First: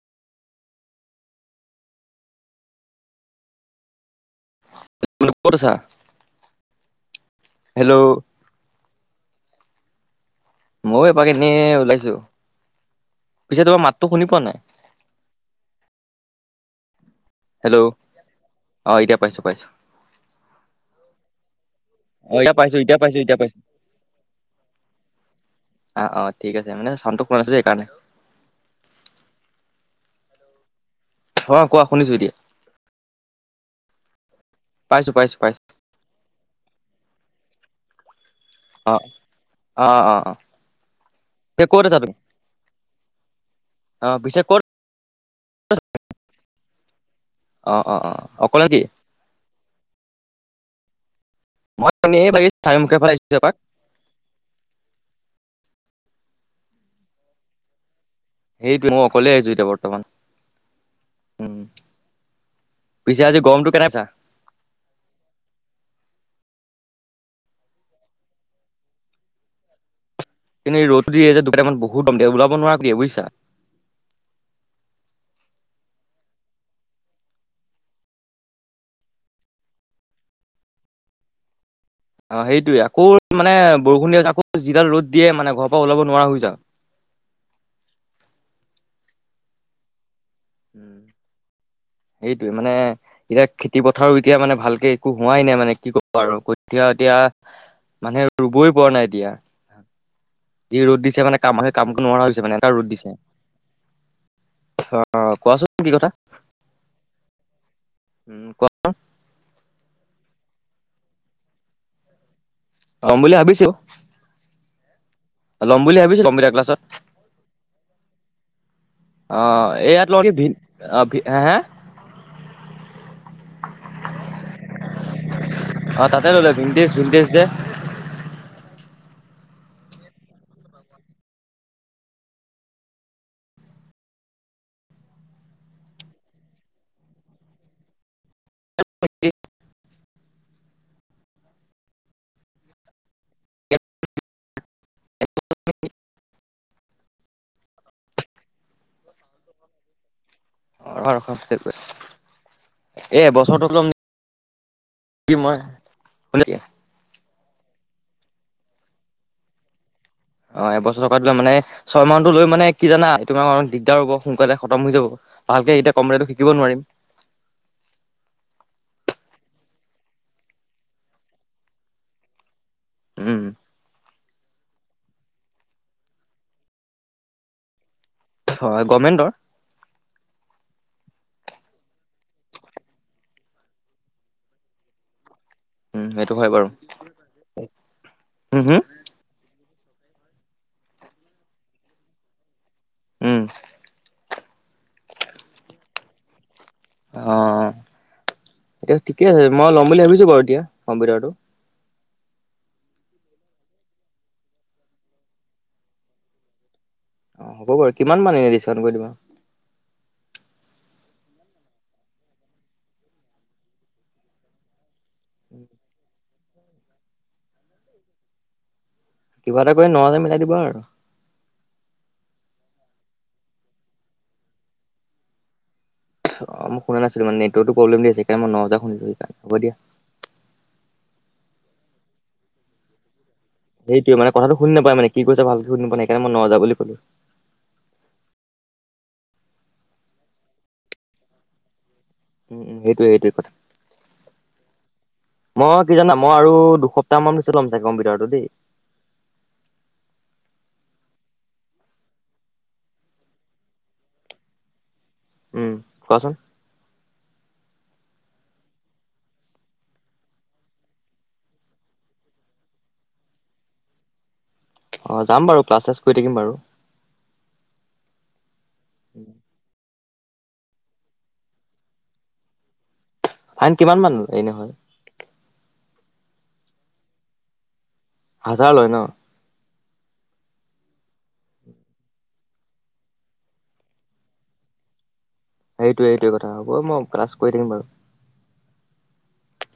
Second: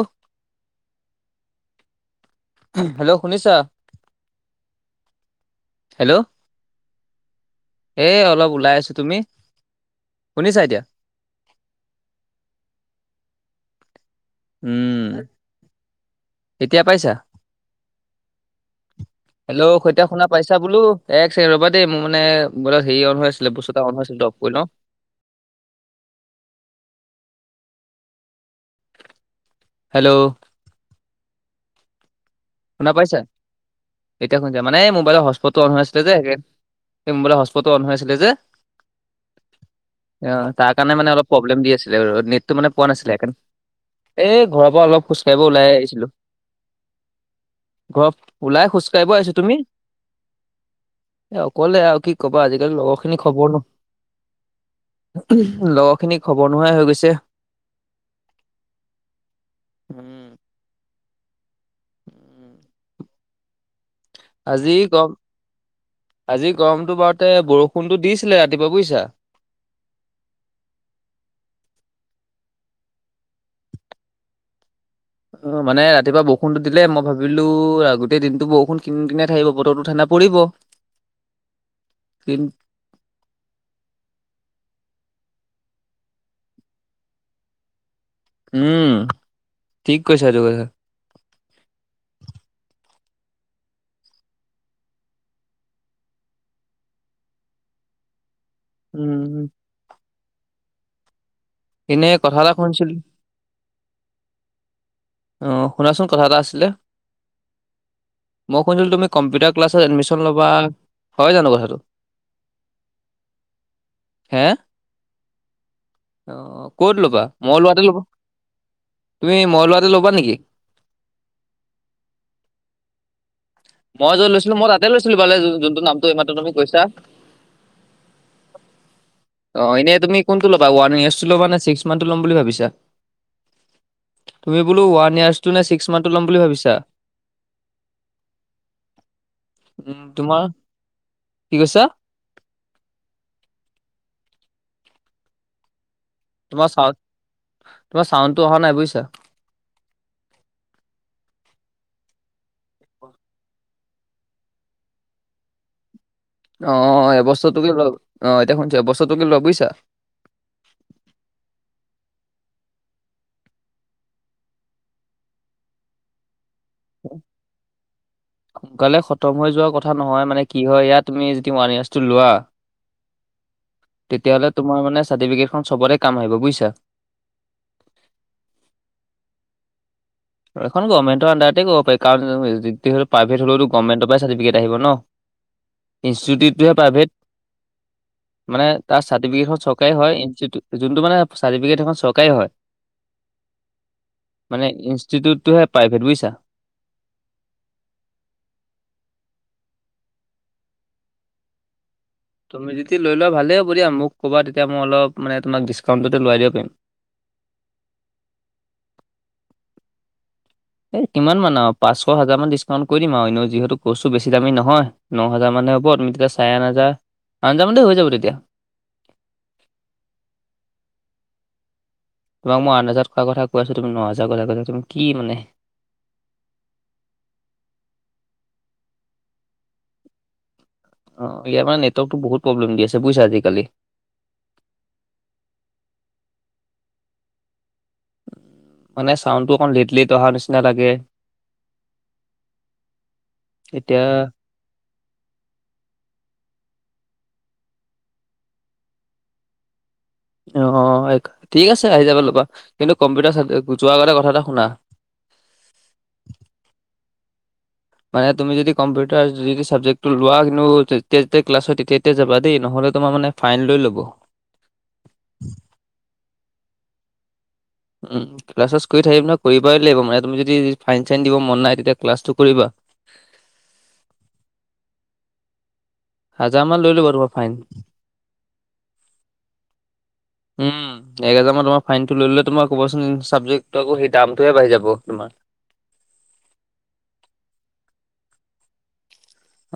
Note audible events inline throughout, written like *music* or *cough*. অহ। Hello শুনিছা? *unintelligible* ক'ত আছা? হেল্ল'। হেল্ল' এই অলপ ওলাই আছোঁ। তুমি শুনিছা এতিয়া? ময়ো এপাক এনেই ওলাইছোঁ। পিছে তোমাৰ মাততো শুনি পোৱা নাই। উম, এতিয়া পাইছা? হেল্ল' অহ, এতিয়া পাইছোঁ। হেল্ল'। এতিয়া শুনা পাইছা বোলো। এক চেকেণ্ড ৰবা দেই মানে অ' এতিয়া পাইছো বোলো‌ এতিয়া হেৰি অন‌ পাইছো হৈ এতিয়া আছিলে, পাইছো। বস্তু এটা অন‌ হৈ আছিলে, সেইটো অফ কৰি লওঁ। অহ, ' অহ' ঠিক আছে। মানে চাউনটো পোৱা নাছিলোঁ সেই কাৰণে। হেল্ল'। অহ, ' কোৱা শুনিছোঁ এতিয়া। শুনা পাইছা? এতিয়া শুনিছা, মানে এই পাইছো মোবাইলৰ পাইছো হস্পটটো পাইছো। আন হৈ আছিলে যে সেই এই মোবাইলৰ হস্পতটো অন হৈ আছিলে যে। অহ। অহ, তাৰ কাৰণে মানে অলপ প্ৰব্লেম দি ক'ত আছা আছিলে, তুমি? নেটটো মানে পোৱা নাছিলে সেইকাৰণ। অ' পিছে এই ক'ত ঘৰৰ পৰা অলপ খোজ কাঢ়িব ওলাই আহিছিলোঁ। অ' অ' অ' ঘৰত অকলে ওলাই নেকি? খোজ কাঢ়িব আহিছোঁ। তুমি? এ অকলে মই আৰু কি এনেই ক'বা, বাকী আজিকালি লগৰ চাৰিমুখীয়া ফালে খিনি আহিছো এপাক। খবৰ নোহো উম, লগৰখিনি খবৰ নোহোৱাই হৈ গৈছে। সেইটোৱে মই অকলে আহিছোঁ এতিয়া বৰ্তমান, উম উম। উম পিছে আজি গৰমটো কেনে পাইছা? আজি গম, আজি গৰমতটো বাৰতে বৰষুণটো দিছিলে ৰাতিপুৱা বুজিছা। কিন্তু ৰ'দটো দিয়ে যে দুট মান বহুত একদম দিয়ে, ওলাব নোৱাৰোৱ দিয়ে বুজিছা। অহ, মানে ৰাতিপুৱা বৰষুণটো দিলে মই ভাবিলোঁ, গোটেই দিনতটো বৰষুণ কিনি কিনাই থাকিব, বতৰটো ঠাণ্ডা পৰিব। *inaudible* কিন অহ, সেইটোৱে আকৌ মানে বৰষুণ দিয়ে আকৌ যিডাল ৰ'দ দিয়ে মানে ঘৰ পৰা ওলাব নোৱাৰা হৈ যাওঁ। উম, ঠিক কৈছা এইটো কথা। যাওঁ। সেইটোৱে মানে এতিয়া খেতি পথাৰো এতিয়া মানে ভালকে একো হোৱাই নাই, মানে কি কব আৰু কঠিয়া এতিয়া মানে ৰুবই পৰা নাই এতিয়া। উম। যি ৰ'দ দিছে মানে, কামে-কামটো এনেই নোৱাৰা কথা হৈছে এটা মানে এনেকা ৰ'দ শুনিছিলো দিছে অহ। অহ, অ কোৱাচোন কি শুনাচোন কথা? এটা আছিলে উম, মই কোৱা শুনিছিলো তুমি কম্পিউটাৰ ক্লাছত এডমিশ্যন ল'বা হয় জানো কথাটো? ল'ম বুলি ভাবিছো। হে, ল'ম বুলি ভাবিছো কম্পিউটাৰ অহ ক্লাছত ক'ত ল'বা মই ওলোৱাতে ল'বা? তুমি অ মই লোৱাতে এইয়াত ল'বা ভি নেকি? ভি অ হ হা? মই যত লৈছিলো মই তাতে লৈছিলো ইফালে যোনটো নামটো অ' এই তাতে মাত্ৰ ল'লে তুমি কৈছা। ভিনটেজ *inaudible* ভিনটেজ যে অ ইনে তুমি কোনটো ল'বা ওৱান ইয়েৰচটো ল'বানে ছিক্স মন্থটো ল'ম বুলি ভাবিছা? তুমি বোলো ওৱান য়েৰচটো নে ছিক্স মন্থটো ল'ম বুলি ভাবিছা? *unintelligible* তোমাৰ কি কৈছা? *unintelligible* তোমাৰ চাউণ্ড চাউণ্ডটো অহা নাই বুইছা। *unintelligible* এই এবছৰটো ল'ম নিকি মই মানে অ অ এবছৰটোকে লোৱা অ, এতিয়া শুনিছো এবছৰটোকে লোৱা বুইছা। অ এবছৰটোতকৈ মানে ছয় মাহৰতো লৈ মানে কি জানা এই তোমাৰ অ দিগদাৰ হ'ব সোনকালে খতম হৈ যাব। ভালকে এতিয়া কম্পিউটাৰ শিকিব নোৱাৰিম। *unintelligible* সোনকালে খতম হৈ যোৱা কথা নহয় মানে কি হয় ইয়াত তুমি যদি ওৱান ইয়েৰ্চটো লোৱা উম। তেতিয়াহ'লে তোমাৰ মানে চাৰ্টিফিকেটখন চবতে কাম আহিব বুইছা। হয় গমেণ্টৰ সেইখন গভমেণ্টৰ আনডাৰতে কৰিব পাৰি কাৰণ যিহেতু প্ৰাইভেট হলেও গভমেণ্টৰ পৰাই চাৰ্টিফিকেট আহিব ন। উম, সেইটো হয় বাৰু ইনষ্টিটিউটটোহে প্ৰাইভেট উম, মানে হুম তাত চাৰ্ফিকেটখন চৰকাৰী হয় যোনটো মানে চাৰ্টিফিকেট সেইখন চৰকাৰী হয়। উম। মানে ইনষ্টিটিউটটোহে প্ৰাইভেট বুইছা। অ এতিয়া ঠিকে আছে মই ল'ম বুলি ভাবিছো বাৰু এতিয়া কম্পিউটাৰটো। তুমি যদি লৈ লোৱা ভালেই হ'ব দিয়া মোক ক'বা তেতিয়া মই অলপ মানে তোমাক ডিছকাউণ্টটো দি লোৱাই দিব পাৰিম। হ'ব বাৰু কিমান মানে ডিছকাউণ্ট কৰি দিবা? এই কিমান মান আও পাঁচশ, হাজাৰমান ডিছকাউণ্ট কৰি দিম আও এনেও যিহেতু কৰ্চটো বেছি দামী নহয়। ন হেজাৰ মানে হ'ব, তুমি তেতিয়া চাৰে আঠ হাজাৰ আঠ হাজাৰ মানতে হৈ যাব তেতিয়া। কিবা এটা কৰি ন হেজাৰত মিলাই দিবা আৰু। তোমাক মই আঠ হাজাৰত কৰা কথা কৈ আছো তুমি ন হেজাৰৰ কথা কৈছা তুম কি মানে। অ, মই শুনা নাছিলো মানে নেটৱৰ্কটো প্ৰবলেম দি আছে সেইকাৰণে মই ন হেজাৰ শুনিলো সেইকাৰণে হ'ব দিয়া। অ অ ইয়াত আমাৰ নেটৱৰ্কটো বহুত প্ৰব্লেম দি আছে বুইছা আজিকালি। সেইটোৱে মানে কথাটো শুনি নাপায় মানে কি কৈছা ভালকে শুনি পোৱা নাই সেইকাৰণে মই ন হাজাৰ বুলি ক'লো। মানে চাউণ্ডটো অকণ লেট লেট অহা নিচিনা লাগে। উম সেইটোৱে সেইটোৱে এতিয়া কথা। মই কি জানা মই আৰু দুসপ্তাহ মান পিছত ল'ম চাগে কম্পিউটাৰটো দেই। অ, ঠিক আছে আহি যাবা ল'বা কিন্তু কম্পিউটাৰ যোৱাৰ আগতে কথা এটা শুনা উম কোৱাচোন। মানে তুমি যদি কম্পিউটাৰ যদি চাবজেক্টো লোৱা কিন্তু যেতিয়া যেতিয়া ক্লাছ হয় তেতিয়াই তেতিয়াই যাবা দেই নহ'লে তোমাৰ মানে ফাইন লৈ ল'ব। অ যাম বাৰু ক্লাছ- শ্লাছ কৰি থাকিম বাৰু। উম ক্লাছ-শ্লাস কৰি থাকিম নহয় কৰিবই লাগিব মানে তুমি যদি ফাইন-চাইন দিব মন নাই তেতিয়া ক্লাছটো কৰিবা। ফাইন কিমান মান এনে হয়? হাজাৰ মান লৈ ল'ব তোমাৰ ফাইন। হাজাৰ লয় ন? উম এক হাজাৰ মান তোমাৰ ফাইনটো লৈ ল'লে তোমাৰ ক'বাচোন চাবজেক্টটো আকৌ সেই দামটোহে বাঢ়ি যাব তোমাৰ। সেইটোৱে, এইটোৱে, কথা হ'ব মই ক্লাছ কৰি থাকম বাৰু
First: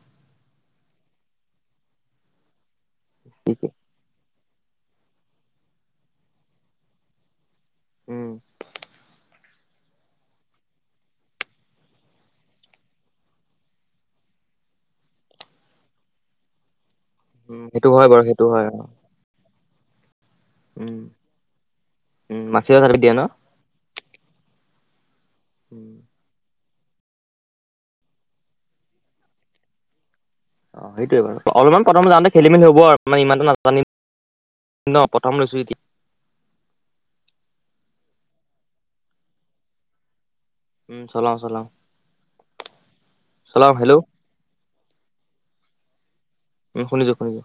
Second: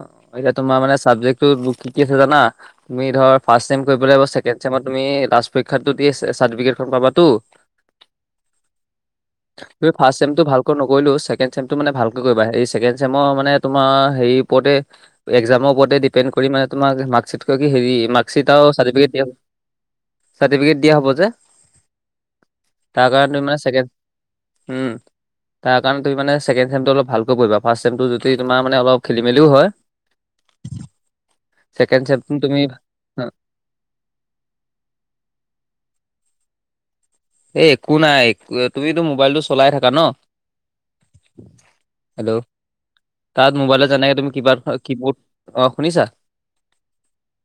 অ', তিয়া তোমাৰ মানে চাবজেক্টো কি কি আছে জানা, তুমি ধৰ কি কি ফাৰ্ষ ম কৰিব লাগ আচ মই তুমি ৰাজ পৰীক্ষাতো চাৰ্টিফিকেটখন পাবাতো উম, হয়। তুম ফাৰ্ষ্ট চেমটো ভালকৈ নকৰিলেও, ছেকেড চেমটো মানে ভালকৈ কৰিবা, এই কেণ্ড চছেম মানে তোমাৰ হেৰি ওপৰতে, এক্জামৰ ওপৰতে ডিপেড কৰি মানে তোমাক উম, কি সেইটো হেৰি, হয় বাৰু সেইটো মাৰ্কশ্বট হয় আৰু অ', চাৰ্ফিকেট হ উম, উম, মাচিও চাৰ্টিফিকেট দিয়ে ন? *unintelligible* উম, তাৰ উম। কাৰণে তুমি মানে ছেকেণ্ড চেমটো অলপ ভালকৈ পঢ়িবা, ফাৰ্ষ্ট চেমটো য তোমাৰ মে অল খেলি মেলিও হয় অ', সেইটোৱে বাৰু, অলপমান ছেকেণ্ড প্ৰথম যওঁতে চেমটো খেলি তুমি মেলি হ'ব আৰু অ, মানে ইমানটো নাজানিম ন, প্ৰথম লৈছোঁ এতিয়া এই একো নাই, তুমিতো মোবাইলটো চলাই থাকা ন উম, চলাও চলাও হেল্ল', তাত চলাও মোবাইল হেল্ল' জেনেকে তুমি কি বাৰ কি বৰ্ড অ শুনিছা উম, শুনিছো শুনিছো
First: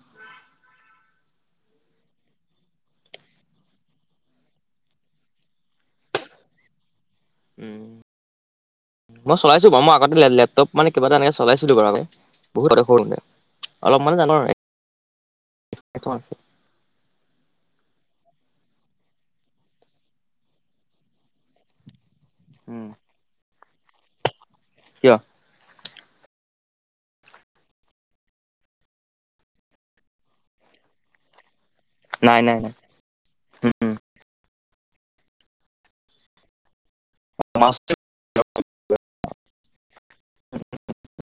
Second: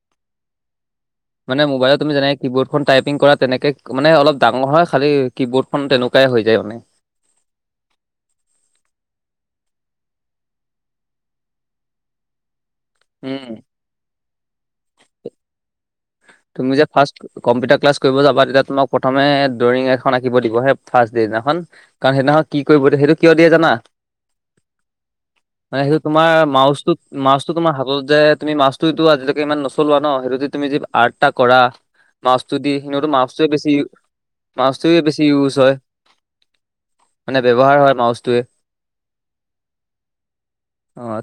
মানে মোবাইলত তুম যেনে কি বৰ্ড টাইপিং কৰা তেনে মানে অলপ ডাঙৰ হয়, খালী ক বৰ্ডখন তেনেকুৱাই হৈ যায় মানে উম, মই চলাচো বাৰু মই, আগতে লেপটপ মানে কিবা এনেক *unintelligible* বহুত সে উম, অলপমানানে জানো আৰু তু যে ফাৰ্ষ্ট কম্পিউটাৰ ক্লাছ কৰিব যাবা, তেতিয়া তোমাক প্ৰথমে ড্ৰয়িং এখন আঁকিব দিব সেই ফাৰ্ষট ডিদিনাখন কাৰণ, সেইদিহক কি কৰিব দ সেইটো কিয় দিয়ে জানা? কিয় মানে সেইটো তোমাৰ মাছটো মাছো তোমাৰ হাতত যে, তুমি মাছটোতটো আজিলৈকে ইমান নচলোৱা ন সেইটো তুমি যি আৰ্টা কৰা, নাই নাই মাছটোদি নাই সতো মা্ছটোৱে বেছি উম, মাছটোৱে বেছি ইউজ হয় মানে, ব্যৱহাৰ হয় মাউছটোৱে অ',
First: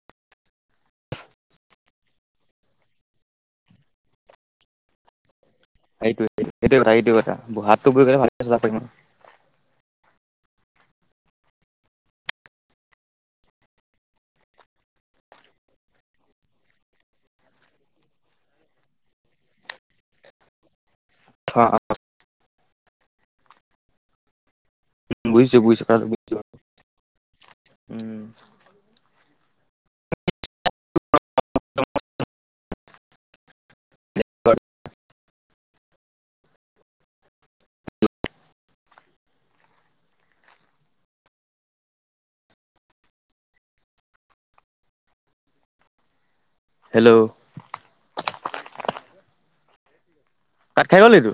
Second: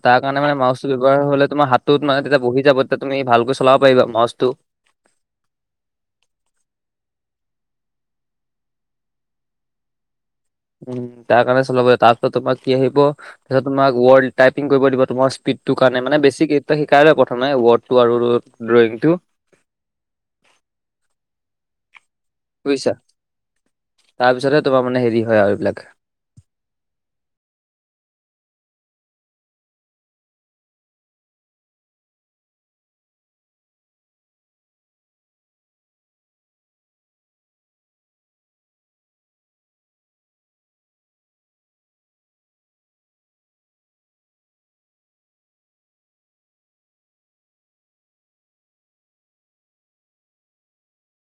াৰ কাৰণে মান মাছটো ব্যৱহাৰ হলে তোমাৰ হাতটোত মানে, তেতিয়া বহি যাব তেতিয়া তুমি ভালকৈ চলাব পাৰিবা মাছটো সেইটো, সেইটো কথা, সেইটো কথাাতটো বহলে ভাল ন উম, তাৰ কাৰণে চলাবাৰিব তাৰ পিছত তোমাৰ কি আহিব তাৰপিছত তোমাক ৱৰ্ড টাইপিং কৰিব দিব, তোমাৰ স্পীডটোৰ কাৰণে মানে বেছিটা শিকাই ল প্ৰথমে ৱৰ্ডটো আৰু ড্ৰয়িংটো *unintelligible* বুজিছা, তাৰপিছতহে তোমাৰ মানে হেৰি হয় আৰু বুজিছো বুজিছো এইবিলাকে কথাটো বুজিছো উম, হেল্ল' তাত খাই গ'ল তো